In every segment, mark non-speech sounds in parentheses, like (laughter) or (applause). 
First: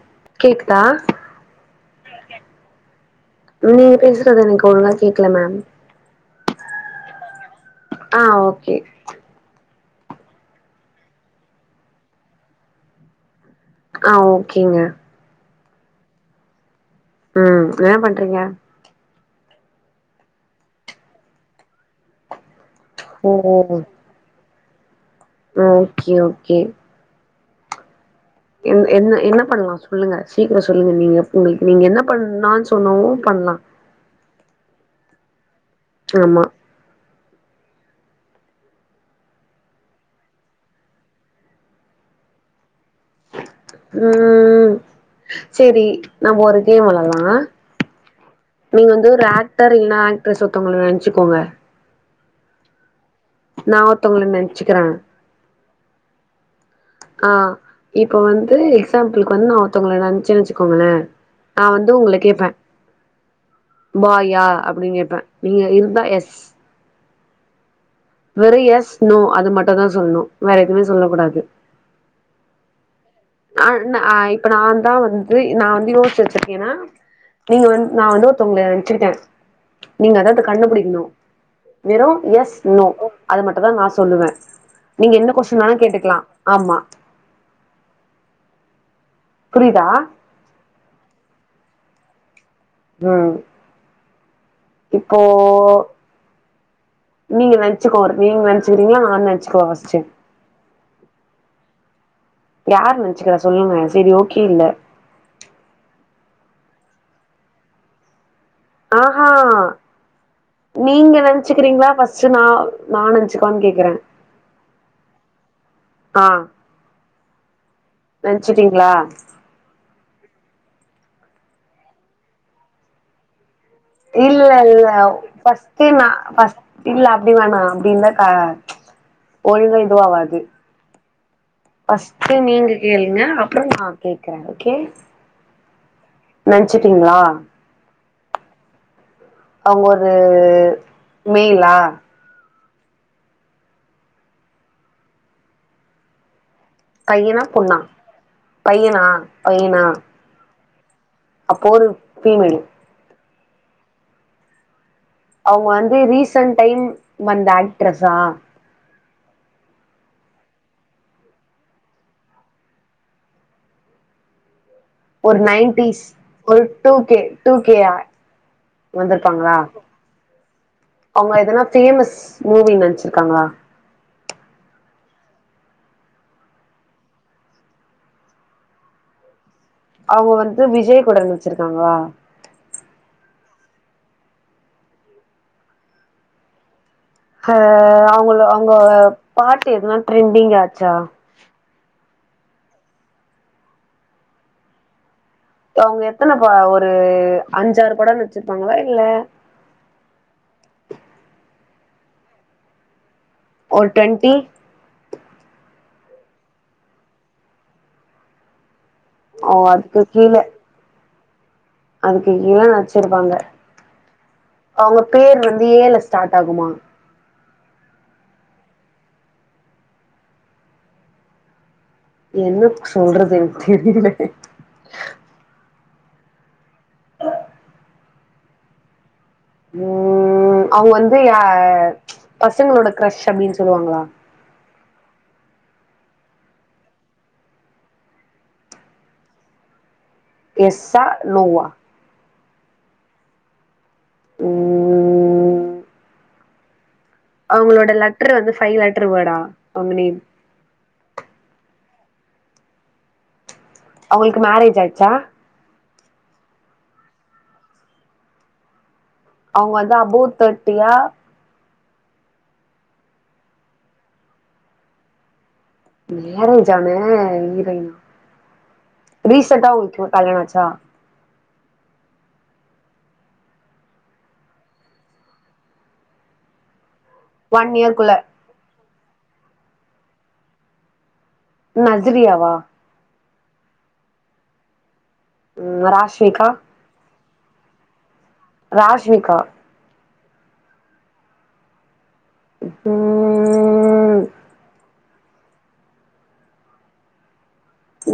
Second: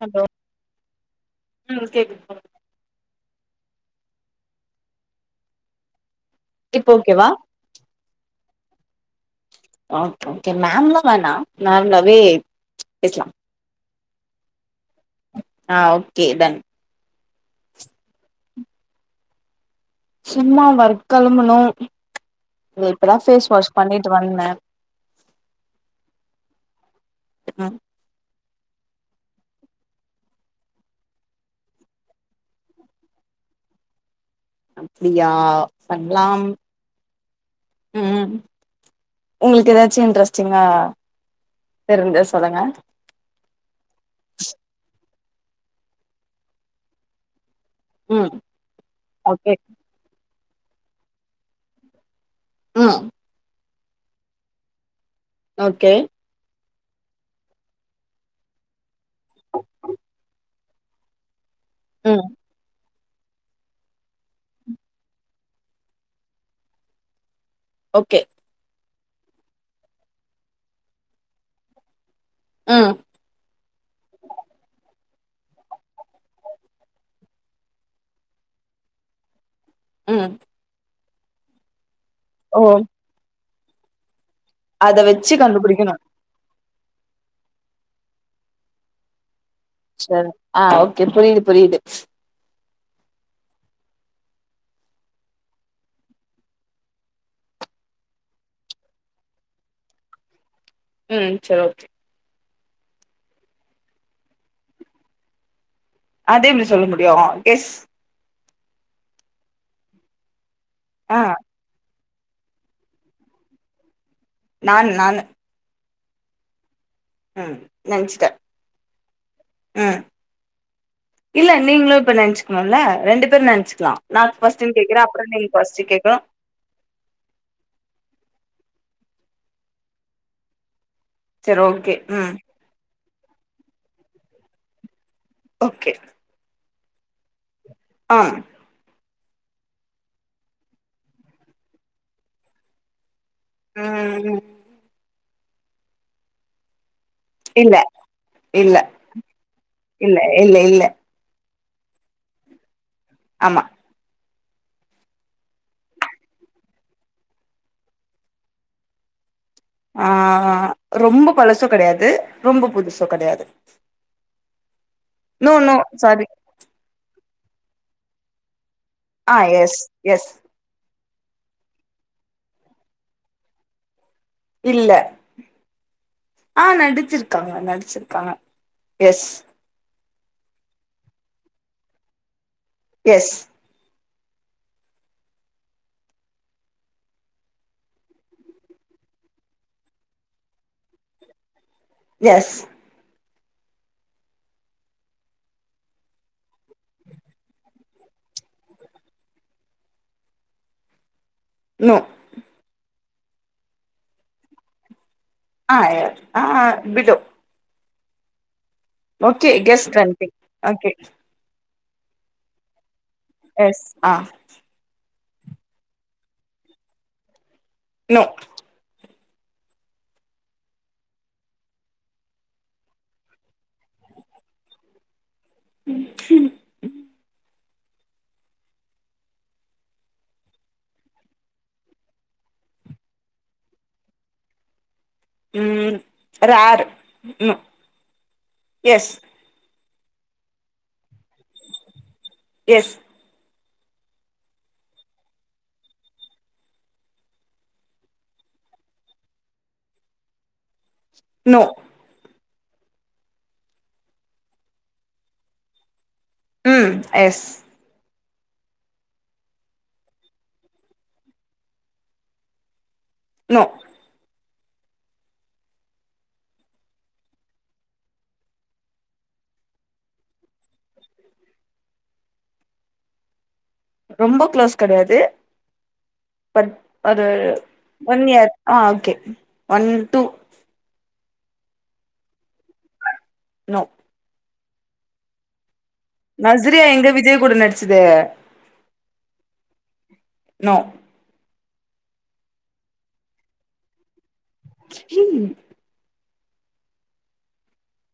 Hello கேக்குதா ம் கேக்குதுப்பா நீங்க பேசறது எனக்கு ஒழுங்கா கேக்கல மேம் இப்போ ஓகேவா ஆ ஓகே ஆ ஓகே மேம்ல்லா வேணா நார்மலாவே பேசலா ஆ ஓகேங்க ஆ ஓகே டன் ம் என்ன பண்றீங்க சும்மா ஒர்க் கெழம்பணு இப்தா ஓ ஃபேஸ் வாஷ் ஓ பண்ணிட்டு வந்த ஓகே ஓகே மேம் என்ன என்ன பண்ணலா சொல்லுங்க சீக்கிரோ சொல்லுங்க நீங்க உங்களுக்கு நீங்க என்ன பண்ணானு சொன்னவு பண்லா அப்டியா பண்லாம் ஆமா ம் உங்களுக்கு எதாச்சு இன்ட்ரெஸ்ட்டிங்கா தெரிஞ்சா சொல்லுங்க ம் செரி நாம ஒரு கேம் வெளாலா ம் நீங்க வந்து ஒரு ஓகே ஆக்டர் இல்னா ஆக்ட்ரஸ் ஒருத்தவங்கள நெனச்சுக்கோங்க ம் நா ஒருத்தவுங்கள நெனச்சுக்கிற ஓகே அ இப்ப வந்து எக்ஸாம்பிளுக்கு வந்து நா ஒருத்தவுங்கள நென்ச்சே வெச்சிக்கோங்களே நா வந்து உங்கள ம் கேப்பே பாயா அப்டீனு கேப்பே நீங்க இருந்தா எஸ் ஓகே வெறும் எஸ் நோ அது மட்டும் தா சொல்ணோ வேற எதுவுமே சொல்லக் கூடாது ம் அ இன்ன அ இப்ப நா தா வந் இது நா வந்து யோசிச்சு வெச்சிருக்கேன்னா நீங்க வந் நா வந்து ஒருத்தவுங்கள நென்ச்சிருக்கே நீங்க ம் அதாவது கண்டுபிடிக்கணோ வெறோ எஸ் ஓ நோ அது மட்டு தா நா சொல்லுவ அத நீங்க வச்சு என்ன கொஸ்டின்னாலு கண்டுபிடிக்கணு கேட்டுக்கலா ஆம்மா சரி அ ஓகே புரியுது புரியுது உம் இப்போ நீங்க நென்ச்சுக்கோங்க நீங்க நென்ச்சுக்கிறீங்களா நானு நென்ச்சுக்குவா ஃபஸ்ட்டு ம் சரி ஓகே யாரு நென்ச்சுக்கிறா சொல்லுங்க செரி ஓகே இல்ல அது எப்டி சொல்ல முடியோ கெஸ் ஆஹா நீங்க ஆ நென்ச்சுக்கிறீங்களா ஃபஸ்ட் சேரி நா நா நென்ச்சுக்கவானு கேக்குறே நானு நானு அ உம் நென்ச்சீட்டீங்களா ம் இல்ல நீங்களு இப்ப நென்ச்சுக்ணோல்ல ரெண்டு பேரு நென்ச்சு இல்ல இல்ல ஃபஸ்ட்டு நா கேக்கணு ஃபஸ் இல்ல அப்டி வேணா அப்டி இர்ந்தாக்கா ஒழுங்கா இதுவா வாசி செரி ஓகே ம் ஃபஸ்ட்டு நீங்க கேளுங் ன்னா அப்புறோ நா கேக்குறே ஓகே ஓகே நென்ச்சிட்டீங்களா ஆம் அவுங்க ஒரு மேல்லா ம் பையனா இல்ல பொண்ணா இல்ல பையனா பையனா இல்ல இல்ல இல்ல அப்போ ஒரு ஃபீமேல் ஆமா அவுங்க வந்து ரீசன்ட் டைம் வந்த ஆக்ட்ரஸா ஆ ரொம்ப பழசு கெடையாது ரொம்ப புதுசோ கெடையாது ஒரு no no nineties sorry full two K டூகேயா அ எஸ் எஸ் அவுங்க எதனா ஃபேமஸ் மூவி நடிச்சிருக்காங்களா இல்ல அ நடிச்சிருக்காங்க நடிச்சிருக்காங்க எஸ் அவுங்க வந்து விஜய் கூட நடிச்சிருக்காங்களா எஸ் ஹ அவுங்க அவுங்க பாட்டு எதுனா ட்ரெண்டிங் ஆச்சா எஸ் அவுங்க எத்தன ஒரு அஞ்சாறு படோ நடிச்சிருப்பாங்களா இல்ல (inaudible) நோ ஓர் ட்வன்ட்டி ஆ யா ஆ ஆ பிட்டோ ஓகே ஓ கெஸ்ட் அதுக்கு (unintelligible) கீழ ஓகே அதுக்கு கீழ நச்சரிப்பாங்க எஸ் ஆ அவங்க பேர் வந்து ஏல ஸ்டார்ட் ஆகுமா நோ என்ன சொல்றது எனக் தெரில உம்ம் ம் ம் அவங்க வந்து ய பசங்ளோட கிரஷ் அப்டின் சொல்வாங்ளா ம் ரேர் நோ எஸ் எஸ்ஸா நோவா எஸ் ம் அவங்ளோட லெட்ரு வந்து ஃபைவ் லெட்ரு வேடா அவங்க நேம் நோ அவங்களுக்கு மேரேஜ் ஆய்ச்சா ம் எஸ் அவங்க வந்து அபோ தேட்டியா நோ மேரேஜான இரோயினா ரீசன்ட்டா அவுங்ளுக் கல்யாண ஆச்சா ரொம்ப க்ளோஸ் கடையாது பட் அது ஒன் இயர்க்குள்ள ஒன் இயர் ஆ ஓகே ஒன் டூ நசுரியாவா நோ ம் (unintelligible) நஸ்ரியா எங்க விஜய் கூட நடிச்சிது ராஷ்மிகா நோ ம் ம்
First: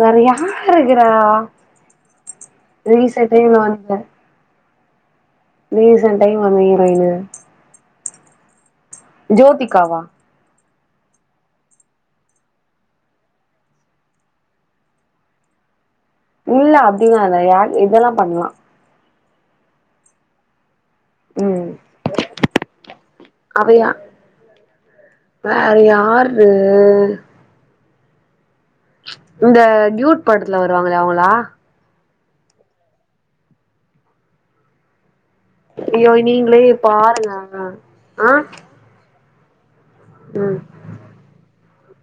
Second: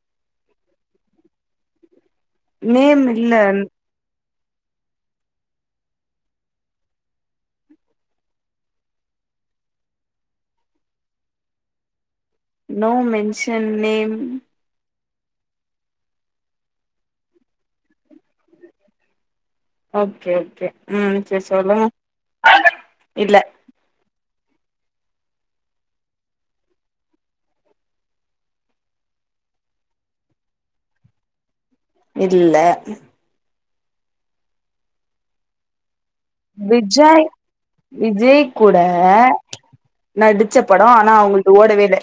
வேற யாருக்குறா நேம் ரீசன் இல்ல. டைம்ல வந்த ரீசன் டைம் வந்த இரோயினு ஜோதிகாவா நோ மென்ஷன் நேம் இல்ல அப்டிலா இல்ல யார் இதெல்லா பண்லா ஓகே ஓகே ம் சரி ம் சொல்லுங்க இல்ல அவ யா வேற யாரு இந்த டியூட் படத்துல வருவாங்ளே அவங்களா இல்ல ஐயோ நீங்களே விஜய் பாருங்க ஆ விஜய் கூட நடிச்ச ம் படொ ஆனா அவங்குல்து ஓடவே இல்ல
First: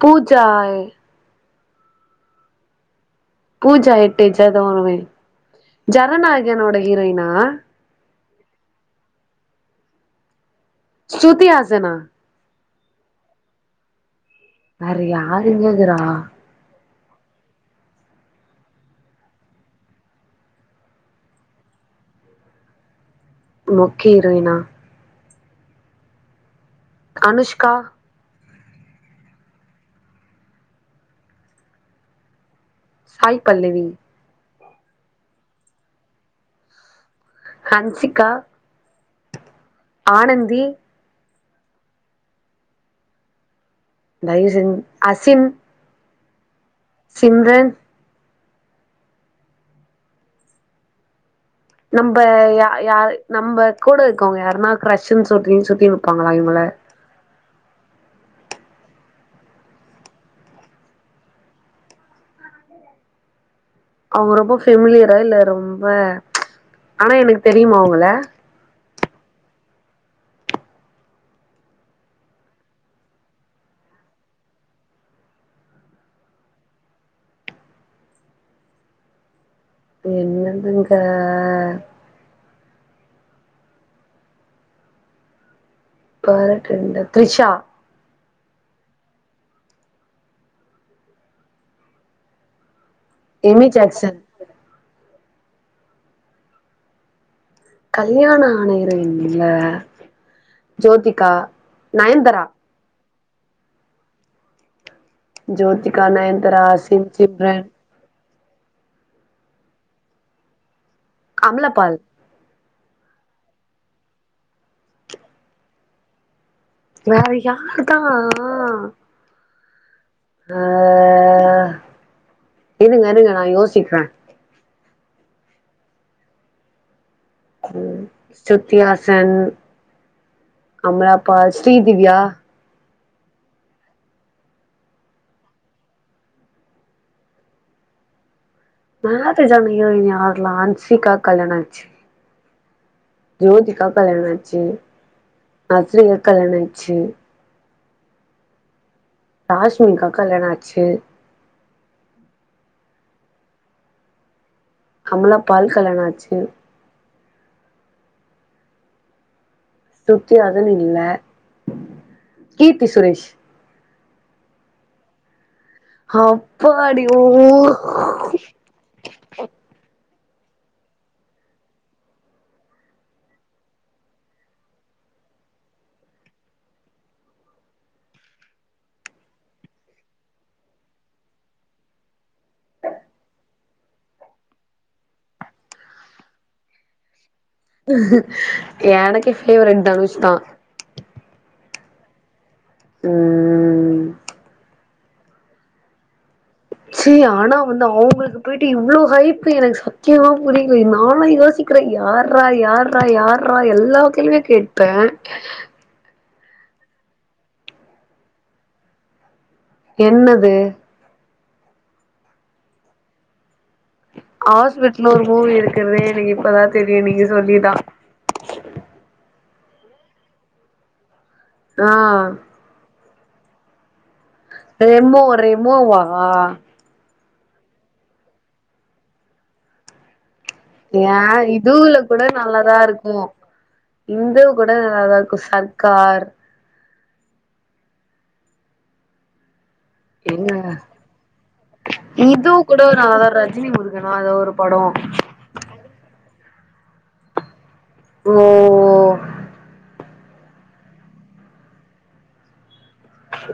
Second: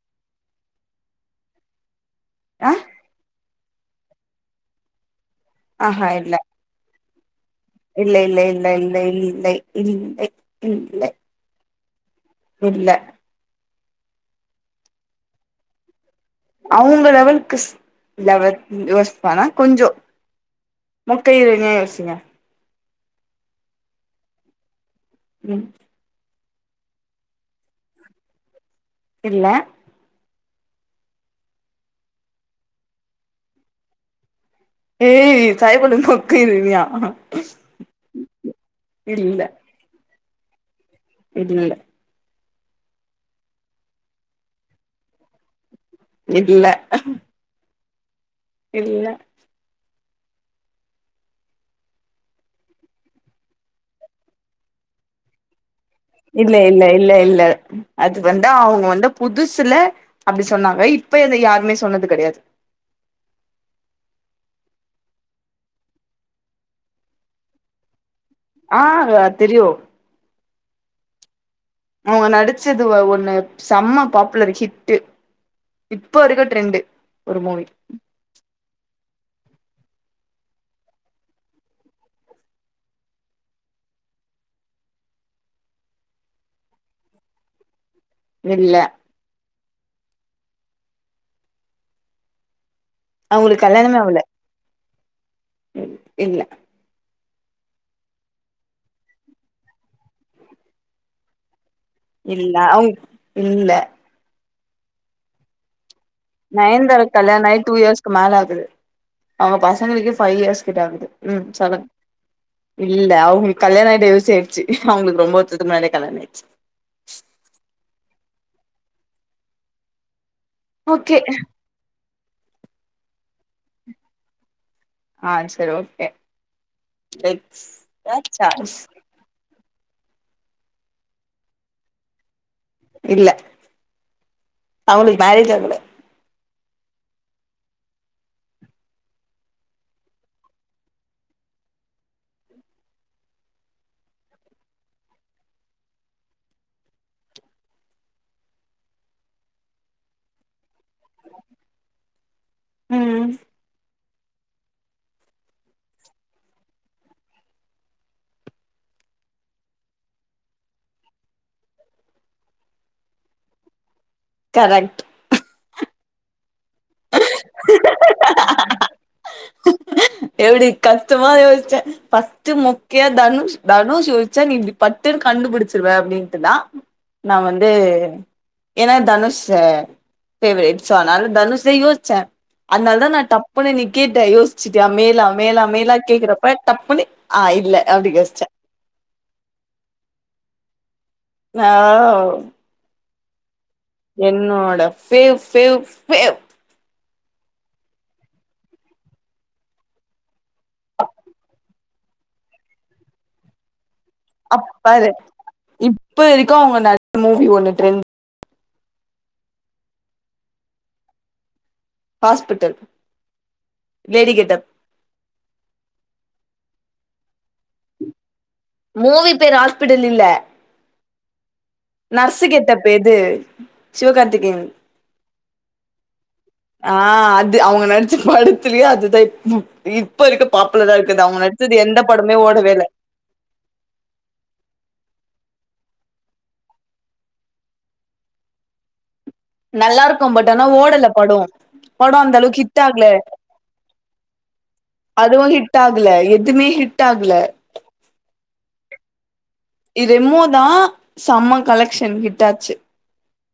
பூஜாய் ஆ பூஜா எட்டேஜ்ஜா எதோ ஒரு (unintelligible) ஆஹா இல்ல ஜனநாயகனோட ஹீரோயினா இல்ல இல்ல இல்ல இல்லை இல்லை இல்லை ஸ்ருதி ஆசனா இல்ல வேற யாருங்க இக்குறா அவுங்க லெவல்க்கு ஸ் லெவல் (unintelligible) ஆனா கொஞ்சோ (unintelligible) மொக்க ஹீரோயினா ம் அனுஷ்கா இல்ல சாய் பல்லவி ஏய் சாய்பல்லவி மொக்க ஹீரோயினியா ஹன்சிகா இல்ல ஆனந்தி இல்ல டைசன் அசின் இல்ல சிந்தன் இல்ல நம்ப யா யா நம்ப கூட இருக்கவ்ங்க யாருனா க்ரஷ்ன் சொல்லி சுத்தி இருப்பாங்களா இல்ல இவங்கள இல்ல இல்ல இல்ல அது வந்து அவுங்க வந்து புதுசுல அப்டி சொன்னாங்க இப்ப அத யாருமே சொன்னது கெடையாது அவங்க ரொம்ப ஃபெமிலியரா இல்ல ரொம்ப ஆனா எனக்கு தெரியுமா அவுங்கள ஆ தெரியு அவுங்க நடிச்சது ஒ ஒண்ணு செம பாப்புலர் ஹிட்டு இப்ப இருக்க ட்ரெண்டு ஒரு மூவி என்னதுங்க இப்ப வேற ட்ரண்டா த்ரிஷா இல்ல அவங்களுக்கு எமி கல்யாணமே ஜாக்சன் ஆவுல த் இல்ல கல்யாண ஆன ஹீரோயின் இல்ல ஜோதிகா நயன்தாரா இல்ல அவுங் இல்ல ஜோதி நயன்தாரா க்கு கல்யாண ஆயி டூ இயர்ஸ்க்கு மேல ஆ குது அவங்க பசங்களுளுக்கே ஃபைவ் இயர்ஸ் கிட்டாகுது ம் சொல்லுங் அமலாபால் இல்ல அவங்களுக் கல்யாண ஆயி டைவர்சே ஆயிருச்சு அவங்களுக்கு ரொம்ப வருஷத்துக்கு முன்னாடியே கல்யாண ஆயிடுச்சு வேற யாருதா ஆ ஓகே இருங்க இருங்க நா யோசிக்ற ஆ சரி ஓகே லெட்ஸ் ம் சாய்ஸ் ஸ்ருதிஹாசன் அமலாபால் ஸ்ரீ திவ்யா இல்ல அவுளுக் மேரேஜ் ஆகுல மேரேஜ் ஆகாத ஹீரோயின் யார்லா ஹன்சிகாக் கல்யாண ஆச்சு ஜோதிகா கல்யாணாச்சு நஸ்ரியாக் கல்யாணாயிடுச்சு ராஷ்மிகாக் கல்யாண ஆச்சு ம் அமலா பால் கல்யாணாச்சு ஸ்ருதிஹாசன் இல்ல கீர்த்தி சுரேஷ் கரெக்ட் அப்பாடி ஓ எப்டி கஷ்டமா யோசிச்ச ஃபஸ்டு மொக்கையா தனுஸ் தனுஸ் யோசிச்சா நீ இப்டி பட்டுன் கண்டுபிடிச்சிருவ அப்டின்ட்டுதா நா வந்து ஏன்னா தனுஷ் ஆ ஃபேவரேட் சோ ஆனாலு தனுஷே யோஸ்ச்ச அத்னால தா நா டப்புன்னு நீ கேட்ட யோஸ்ச்ச த்யா மேலா மேலா மேலா கேக்குறப்ப டப்புண்ணி எனக்கு ஃபேவரட் தனுஷ்தா வாவ் ம் என்னோட ஃபேவ் ஃபேவ் ஃபேவ் செரி ஆனா வந்து அவுங்களுக்கு பேய்ட்டு இவ்ளோ ஹைப்பு எனக்கு சத்தியமா புரியில நானே யோசிக்கிறே யார்ரா யார்ரா யார்ரா எல்லாத்திலியுமே கேட்ப இப்போ இருக்கவுங்க நறைய மூவி ஒண்ணு ட்ரெண்ட் என்னது ஹாஸ்பிட்டல் லேடி கெட்டப் ஹாஸ்பிடல் னு ஒரு மூவி இருக்கறதே எனக்கு இப்பதா தெரியு நீங்க சொல்லிதா மூவி பேர் ஹாஸ்பிட்டல் இல்ல ஆ நர்ஸுக்கேத்த பேர் அது சிவகார் ரெம்மோ ரெமோ வா ஆ அது அவுங்க நடிச்ச படத்துலயே அதுதா இத் இப்ப இருக்கு பாப்புலரா ஏ இருக்குது அவுங்க நடிச்சது இதுல எந்த கூட படமே நல்லாதா ஓடவேல இருக்கு இந்த கூட நல்லாதா இருக்கு சர்க்கார் நல்லா இருக்கூ பட் எங்க ஆனா ஓடல படோ படோ இது அந்தளவுக்கு கூட ஹிட்டாகல நல்லாதா ரஜினி முருகனா அது ஒரு படோ அதுவு ஹிட்டாகல எத் எதுமே ஹிட் ஆக்ல ஓ ரெமோதா செம கலெக்ஷன் ஹிட்டாச்சு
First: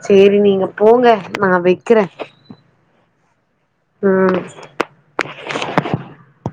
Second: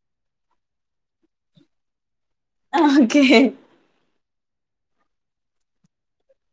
சேரி நீங்க போங்க நா வெக்கிற ஆஹ் ஓகே ம்